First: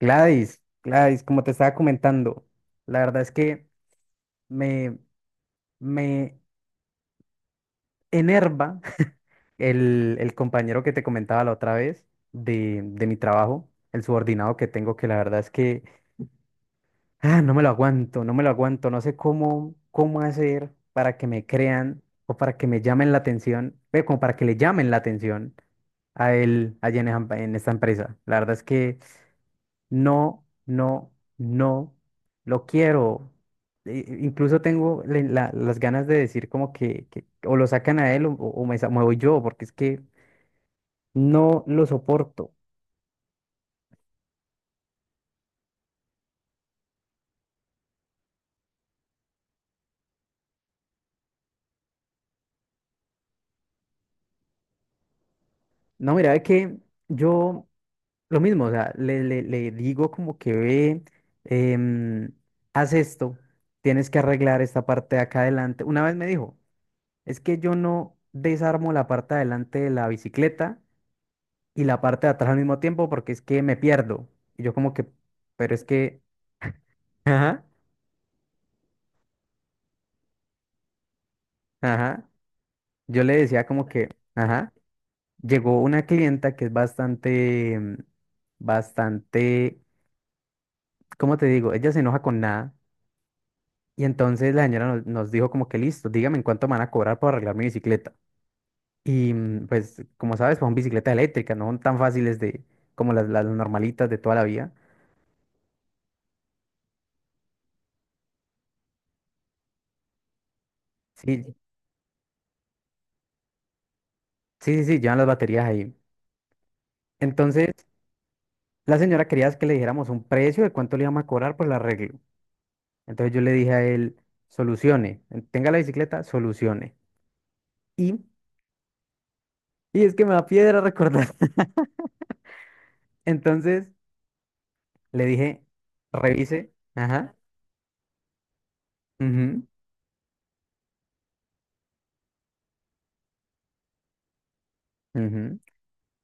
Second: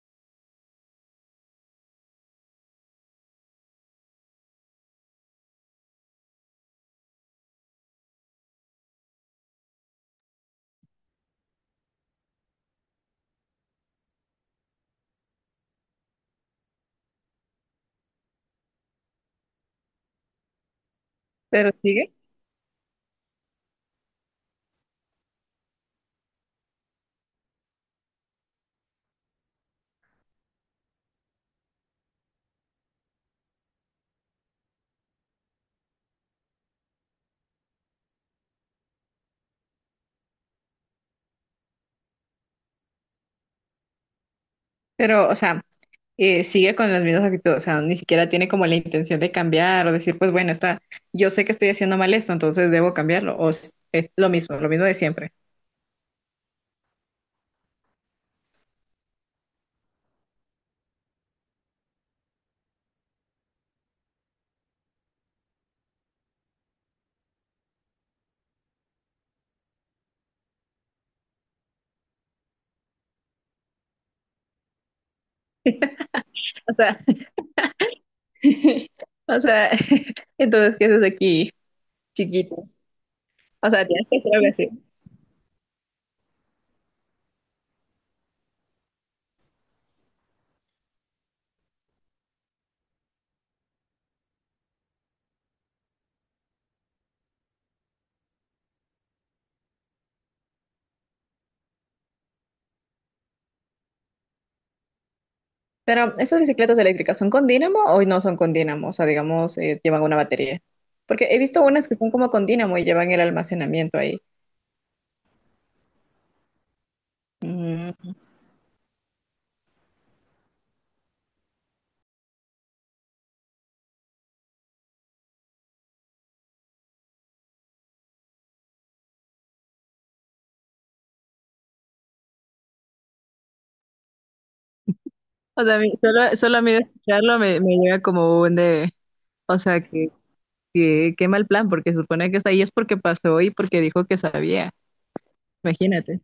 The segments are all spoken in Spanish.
Gladys, Gladys, como te estaba comentando, la verdad es que me, me enerva el compañero que te comentaba la otra vez de mi trabajo, el subordinado que tengo, que la verdad es que no me lo aguanto, no me lo aguanto, no sé cómo, cómo hacer para que me Pero crean sigue. o para que me llamen la atención, como para que le llamen la atención a él allá en esta empresa. La verdad es que no, no, no, lo quiero. Incluso tengo las ganas de decir como que o lo sacan a él o, me voy yo, porque es que no lo soporto. Pero, o sea, sigue con las mismas actitudes. O sea, ni siquiera tiene como la intención de cambiar o decir, pues bueno, está, yo sé que estoy haciendo mal esto, entonces debo cambiarlo, es lo mismo de siempre. No, mira, es que yo lo mismo, o sea, le digo como que ve, em, haz esto, tienes que arreglar esta parte de acá adelante. Una vez me dijo, es que yo no desarmo la parte de adelante de la bicicleta y la parte de atrás al mismo tiempo porque es que me pierdo. Y yo como que, pero es que, O sea, ajá, o sea, entonces, ¿qué haces aquí, ajá. chiquito? Yo le decía O como sea, tienes que, que hacer algo así. ajá. Llegó una clienta que es bastante, bastante, ¿cómo te digo? Ella se enoja con nada. Y entonces la señora nos dijo como que listo, dígame en cuánto me van a cobrar por arreglar mi bicicleta. Y pues, como sabes, pues, son bicicletas eléctricas, no son tan fáciles de, como las normalitas de toda la vida. Pero, ¿esas bicicletas eléctricas son con dínamo o no son con dínamo? O sea, digamos, llevan una batería. Porque he Sí, sí, visto unas que son como con dínamo y llevan el almacenamiento ahí. sí, sí, llevan las baterías ahí. Entonces, Mm. la señora quería que le dijéramos un precio de cuánto le íbamos a cobrar por el arreglo. Entonces yo le dije a él, solucione, tenga la bicicleta, solucione. Y, y es que me da piedra recordar. Entonces le dije, O sea, solo, solo a revise, mí de ajá, escucharlo me llega como un de, o ujú, sea, que, qué mal plan, porque se supone que está ahí es porque pasó y porque dijo que sabía, ujú. imagínate.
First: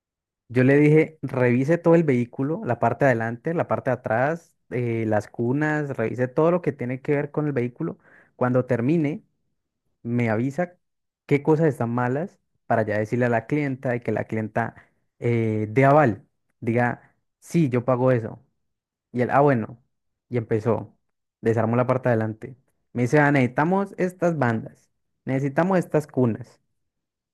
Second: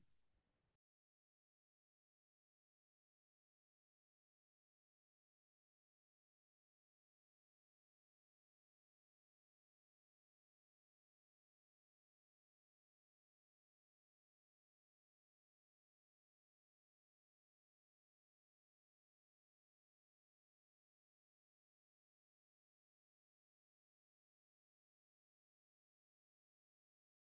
Yo le dije, revise todo el vehículo, la parte de adelante, la parte de atrás, las cunas, revise todo lo que tiene que ver con el vehículo. Cuando termine, me avisa qué cosas están malas para ya decirle a la clienta y que la clienta dé aval, diga, sí, yo pago eso. Y él, ah, bueno, y empezó, desarmó la parte de adelante. Me dice, ah, necesitamos estas bandas, necesitamos estas cunas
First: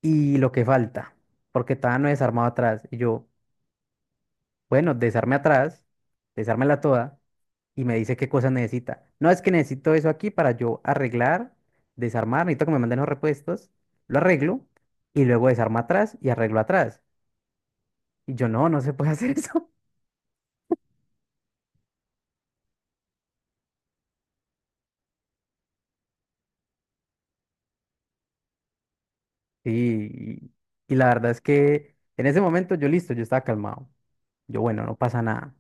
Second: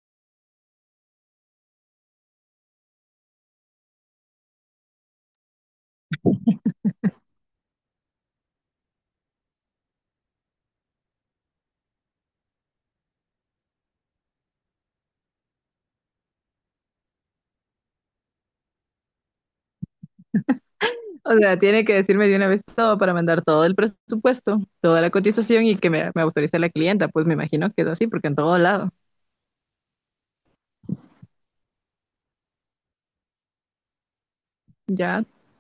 y lo que falta, porque todavía no he desarmado atrás. Y yo, bueno, desarme atrás, desármela toda y me dice qué cosas necesita. No, es que necesito eso aquí para yo arreglar, desarmar, necesito que me manden los repuestos, lo arreglo y luego desarma atrás y arreglo atrás. Y yo no, no se puede hacer eso. O sea, tiene que decirme de una vez todo para mandar todo el presupuesto, toda la cotización y que me autorice la clienta, pues me imagino que es así, porque en todo lado, Sí, y la verdad es que en ese momento yo listo, yo estaba calmado. Yo, bueno, no pasa ya, nada.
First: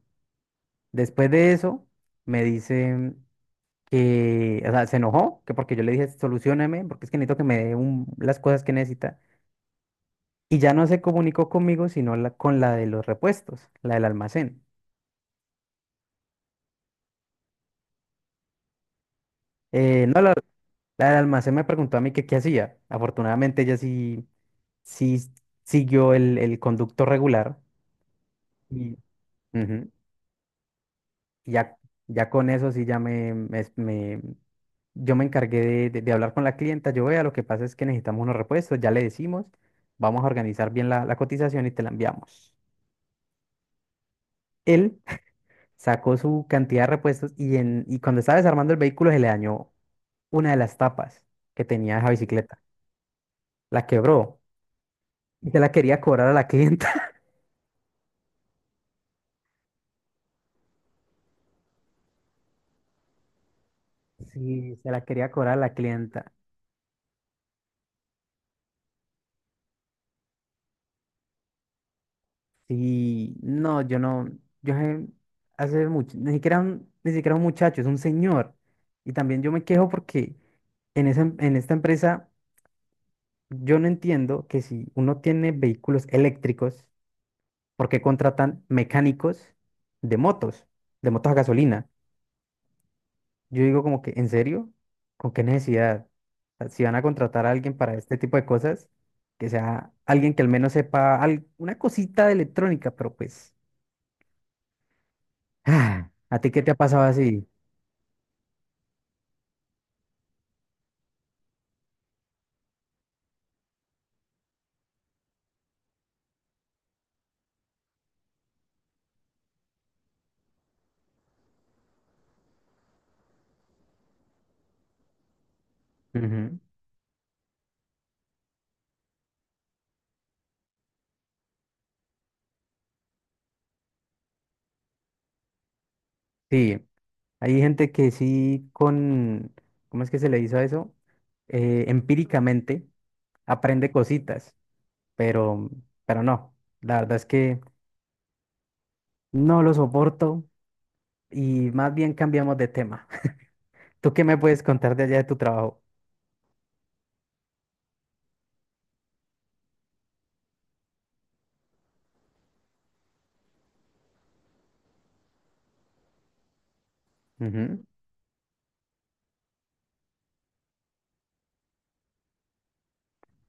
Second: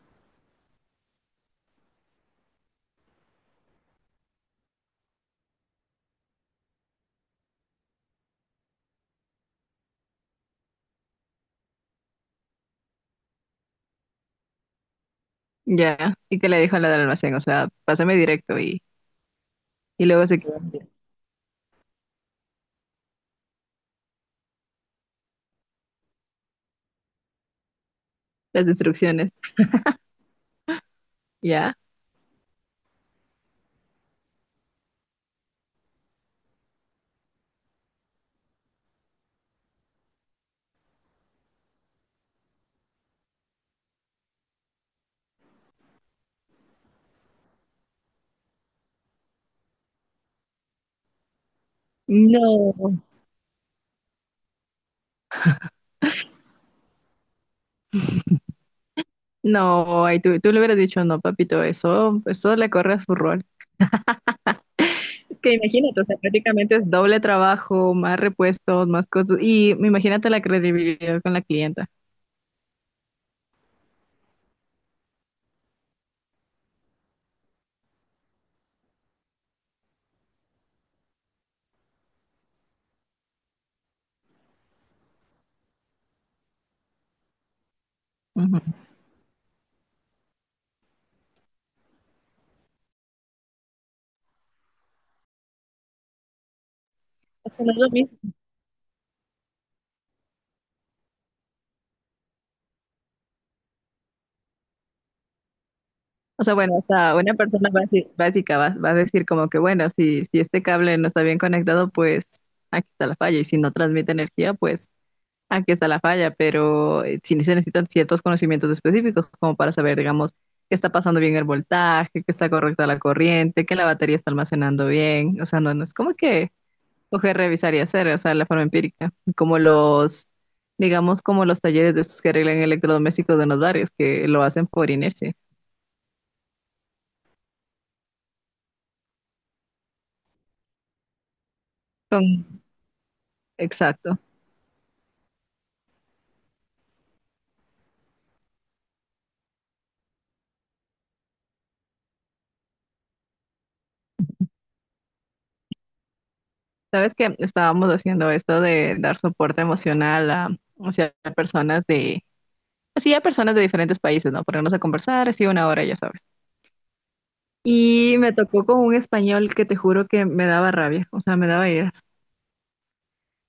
Después de eso, me dice que, o sea, se enojó, que porque yo le dije, solucioneme, porque es que necesito que me las cosas que necesita. Y ya no se comunicó conmigo, sino con la de los repuestos, la del almacén. ya. ¿Y que le dijo a la del almacén? O sea, pásame directo y No, luego se quedan la del almacén me preguntó a mí que qué hacía. Afortunadamente ella sí, sí siguió el conducto regular las y instrucciones, ujú, y ya. ya, ya con eso sí ya yo me encargué de hablar con la clienta. Yo vea, lo que pasa es que necesitamos unos repuestos, ya le decimos, vamos a organizar bien la cotización y te la enviamos. Él sacó su cantidad de repuestos y cuando estaba desarmando el vehículo se le dañó una de las tapas que tenía esa bicicleta. No. La quebró. Y se la quería cobrar a la clienta. No, ay, tú le hubieras dicho, no, papito, eso le corre a su rol. Sí, se la quería Que cobrar a la imagínate, o sea, clienta. prácticamente es doble trabajo, más repuestos, más cosas. Y imagínate la credibilidad con la clienta. Sí, no, yo sé- hace mucho, ni siquiera un, ni siquiera un muchacho, es un señor. Y también yo me quejo porque en en esta empresa yo no entiendo que si uno tiene vehículos eléctricos, ¿por qué Ujú. contratan mecánicos de motos, de motos a gasolina? Yo digo como que, ¿en serio? ¿Con qué necesidad? O sea, si van a contratar a Es que no alguien es lo para este mismo. tipo de cosas, que sea alguien que al menos sepa una cosita de electrónica, pero pues, ah, ¿a O ti sea, qué te bueno, ha o pasado sea, una así? persona básica va, va a decir como que, bueno, si, si este cable no está bien conectado, pues aquí está la falla. Y si no transmite energía, pues aquí está la falla. Pero sí se necesitan ciertos conocimientos específicos como para saber, digamos, que está pasando bien el voltaje, que está correcta la corriente, que la batería está almacenando bien. O sea, no, no es como que Ujú. coger revisar y hacer, o sea, la forma empírica, como los, digamos, como los talleres de estos que arreglan electrodomésticos de los barrios, que lo hacen por inercia. Sí, hay gente que sí con, ¿cómo es que se le hizo a eso? Con- Empíricamente aprende exacto. cositas, pero, pero no, la verdad es que no lo soporto y más bien cambiamos de tema. ¿Tú qué me puedes contar de allá de tu trabajo? Sabes que estábamos haciendo esto de dar soporte emocional a, hacia personas de, así a personas de diferentes países, ¿no? Ponernos a conversar, así una hora, ya sabes. Ujú. Y me tocó con un español que te juro que me daba rabia, o sea, me daba iras.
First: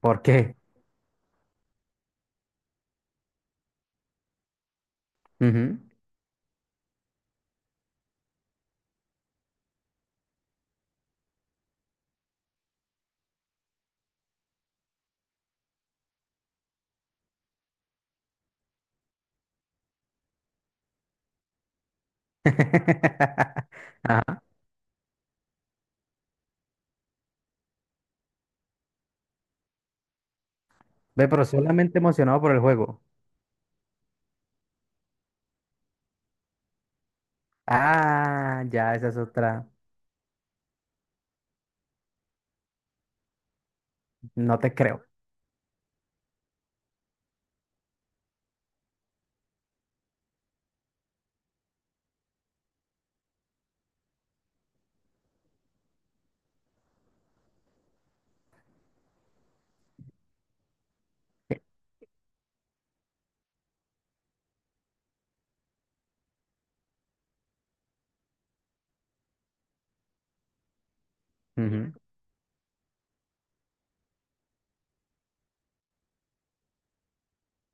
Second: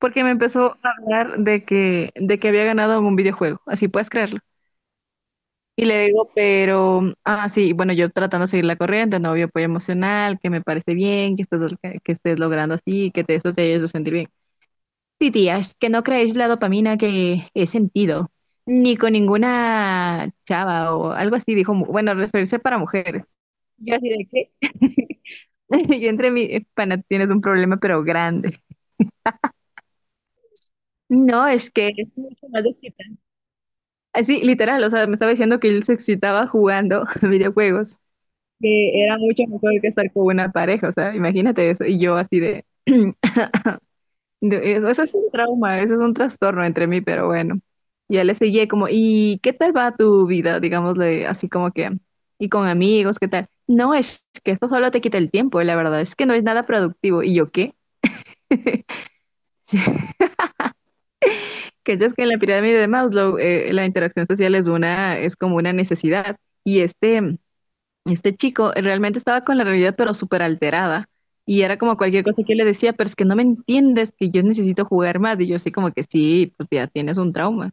¿Por me qué? empezó a hablar de de que había ganado en un videojuego. Así puedes creerlo. Ujú. Y le digo, pero, ah, sí, bueno, yo tratando de seguir la corriente, no, obvio, apoyo emocional, que me parece bien, que estés logrando así, que te, eso te ayude a sentir bien. Sí, tías, que no creéis la dopamina que he sentido, ni con ninguna chava o algo así, dijo, bueno, referirse para mujeres. Yo así Ajá. de qué. Y entre mi pana, tienes un problema, pero grande. Ve, pero No, es que solamente es emocionado mucho por el más juego. excitante. Así, literal, o sea, me estaba diciendo que él se excitaba jugando videojuegos, Ah, ya, que esa es era mucho otra. mejor que estar con una pareja, o sea, imagínate eso, y yo así de, No te eso, creo. eso es un trauma, eso es un trastorno entre mí, pero bueno, ya le seguí como, ¿y qué tal va tu vida? Digámosle así como que, y con amigos, ¿qué tal? No, es que esto solo te quita el tiempo, la verdad, es que no es nada productivo, ¿y yo qué? Que es que en la pirámide de Maslow, la interacción social es una, es como una necesidad, y este... Este chico realmente estaba con la realidad, pero súper alterada. Y era Ujú. como cualquier cosa que yo le decía, pero es que no me entiendes, que yo necesito jugar más. Y yo así como que sí, pues ya tienes un trauma.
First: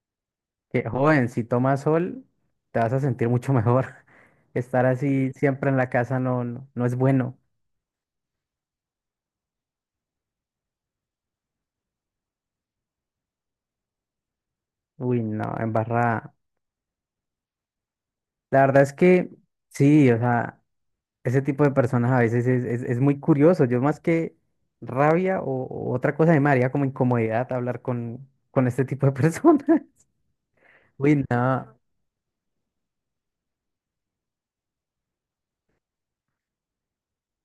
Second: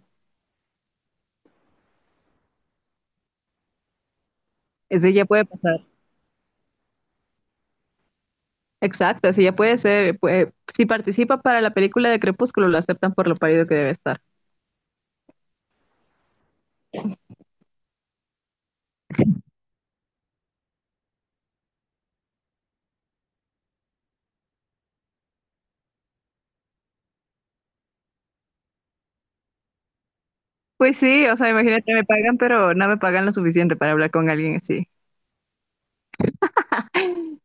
Que, joven, si tomas sol, te vas a sentir mucho mejor. Estar Ese ya así puede siempre en pasar. la casa no, no, no es bueno. Exacto, ese ya puede ser. Si participa para la película de Crepúsculo, lo aceptan por lo parido que debe estar. Uy, no, embarrada. La verdad es que sí, o sea, ese tipo de personas a veces es muy curioso. Yo más que rabia o otra cosa, a mí me haría como incomodidad hablar con este tipo de personas. Pues Uy, sí, o sea, no. imagínate, me pagan, pero no me pagan lo suficiente para hablar con alguien así.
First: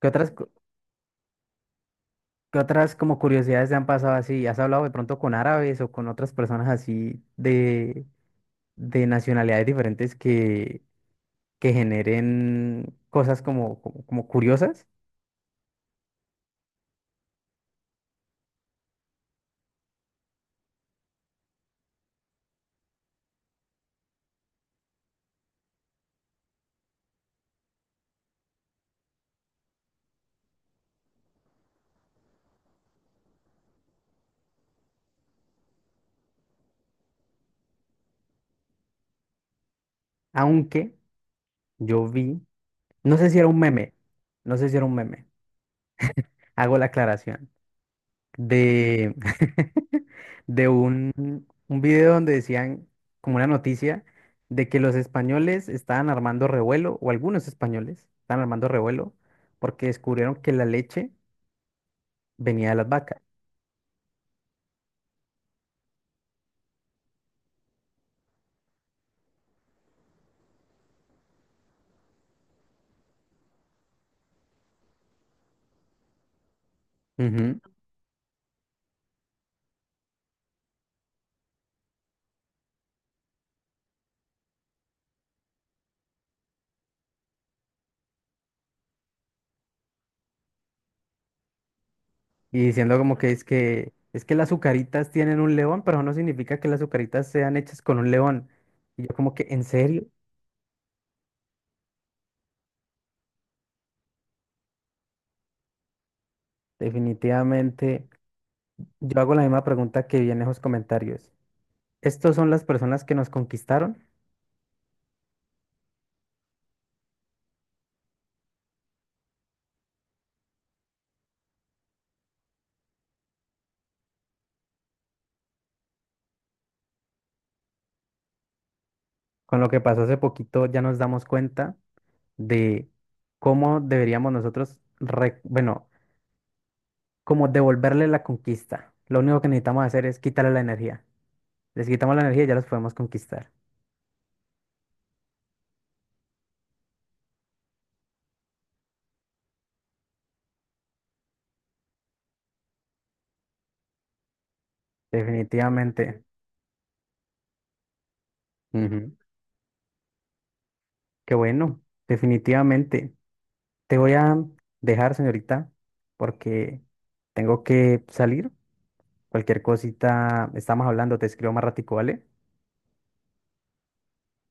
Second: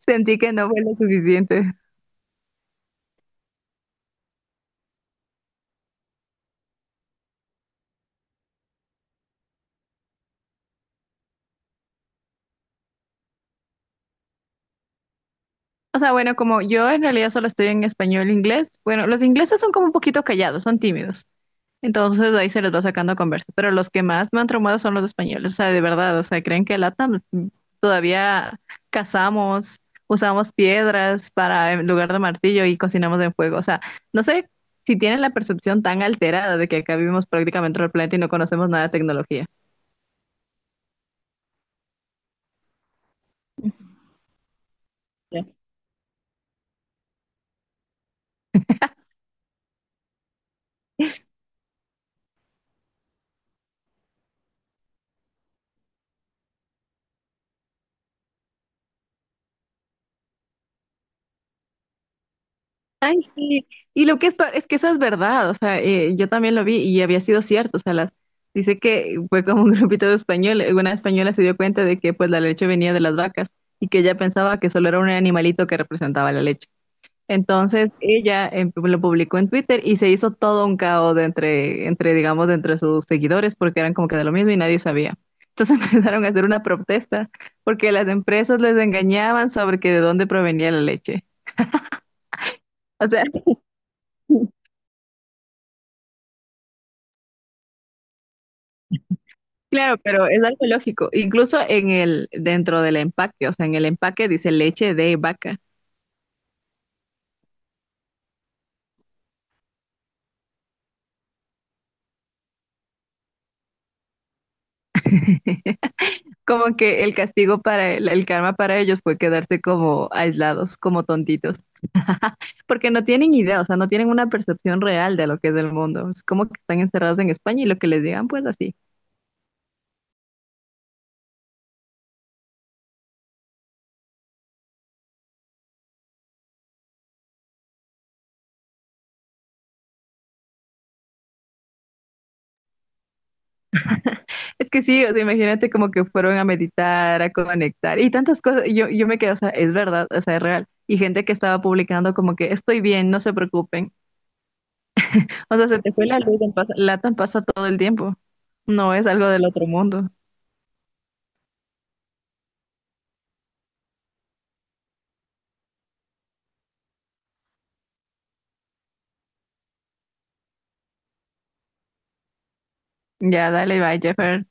¿Qué otras, cu- que no fue lo suficiente. ¿qué otras como curiosidades te han pasado así? ¿Has hablado de pronto con árabes o con otras personas así de nacionalidades diferentes que generen cosas como, como, como curiosas? O sea, bueno, como yo en realidad solo estoy en español e inglés, bueno, los ingleses son como un poquito callados, son tímidos. Entonces ahí se les va sacando conversa. Pero los que más me han traumado son los españoles, o sea, de verdad, o sea, creen que LATAM todavía cazamos, usamos piedras para en lugar de martillo y cocinamos en fuego. O sea, no sé si tienen la percepción tan alterada de que acá vivimos prácticamente en el planeta y no conocemos nada de tecnología. Aunque yo vi, no sé si era un meme, no sé si era un meme, hago la aclaración. De, de un video donde decían, como una noticia, de que los españoles estaban armando revuelo, o algunos españoles estaban armando revuelo, porque descubrieron que la leche venía de las Ay, vacas. sí. Y lo que es, es que eso es verdad, o sea, yo también lo vi y había sido cierto, o sea, las, dice que fue como un grupito de españoles, una española se dio cuenta de que pues la leche venía de las vacas y que ella pensaba que solo era un animalito que representaba la leche. Ujú. Entonces ella lo publicó en Twitter y se hizo todo un caos de entre, digamos, de entre sus seguidores porque eran como que de lo mismo y nadie sabía. Entonces empezaron a hacer una protesta porque las empresas les engañaban sobre que de dónde provenía la leche. Y diciendo O como sea, que es que las azucaritas tienen un león, pero no significa que las azucaritas sean hechas con un león. Y yo como que, ¿en claro, serio? pero es algo lógico. Incluso en el, dentro del empaque, o sea, en el empaque dice leche de vaca. Definitivamente, yo hago la misma pregunta que vi en esos comentarios. ¿Estos son las personas que nos conquistaron? Como que el castigo para el karma para ellos fue quedarse como aislados, como tontitos. Porque no tienen idea, o sea, no tienen una percepción real de lo que es el mundo. Es como que están encerrados en España y lo que les digan, pues así. Con lo que pasó hace poquito ya nos damos cuenta de cómo deberíamos nosotros, bueno, como devolverle la conquista. Lo único que necesitamos hacer es quitarle la energía. Les quitamos la energía y ya los podemos conquistar. Es que sí, o sea, imagínate como que fueron a meditar, a conectar y tantas cosas. Y yo me quedé, o sea, es verdad, o sea, es real. Y gente que estaba publicando como que estoy bien, no se preocupen. O sea, se te fue la Definitivamente. luz, en latan pasa todo el tiempo. No es Ujú. algo del otro mundo. Qué bueno, definitivamente. Te voy a dejar, señorita, porque tengo que salir. Cualquier cosita, estamos hablando, te escribo más ratico, ¿vale? Ya, dale, bye, Jeffer.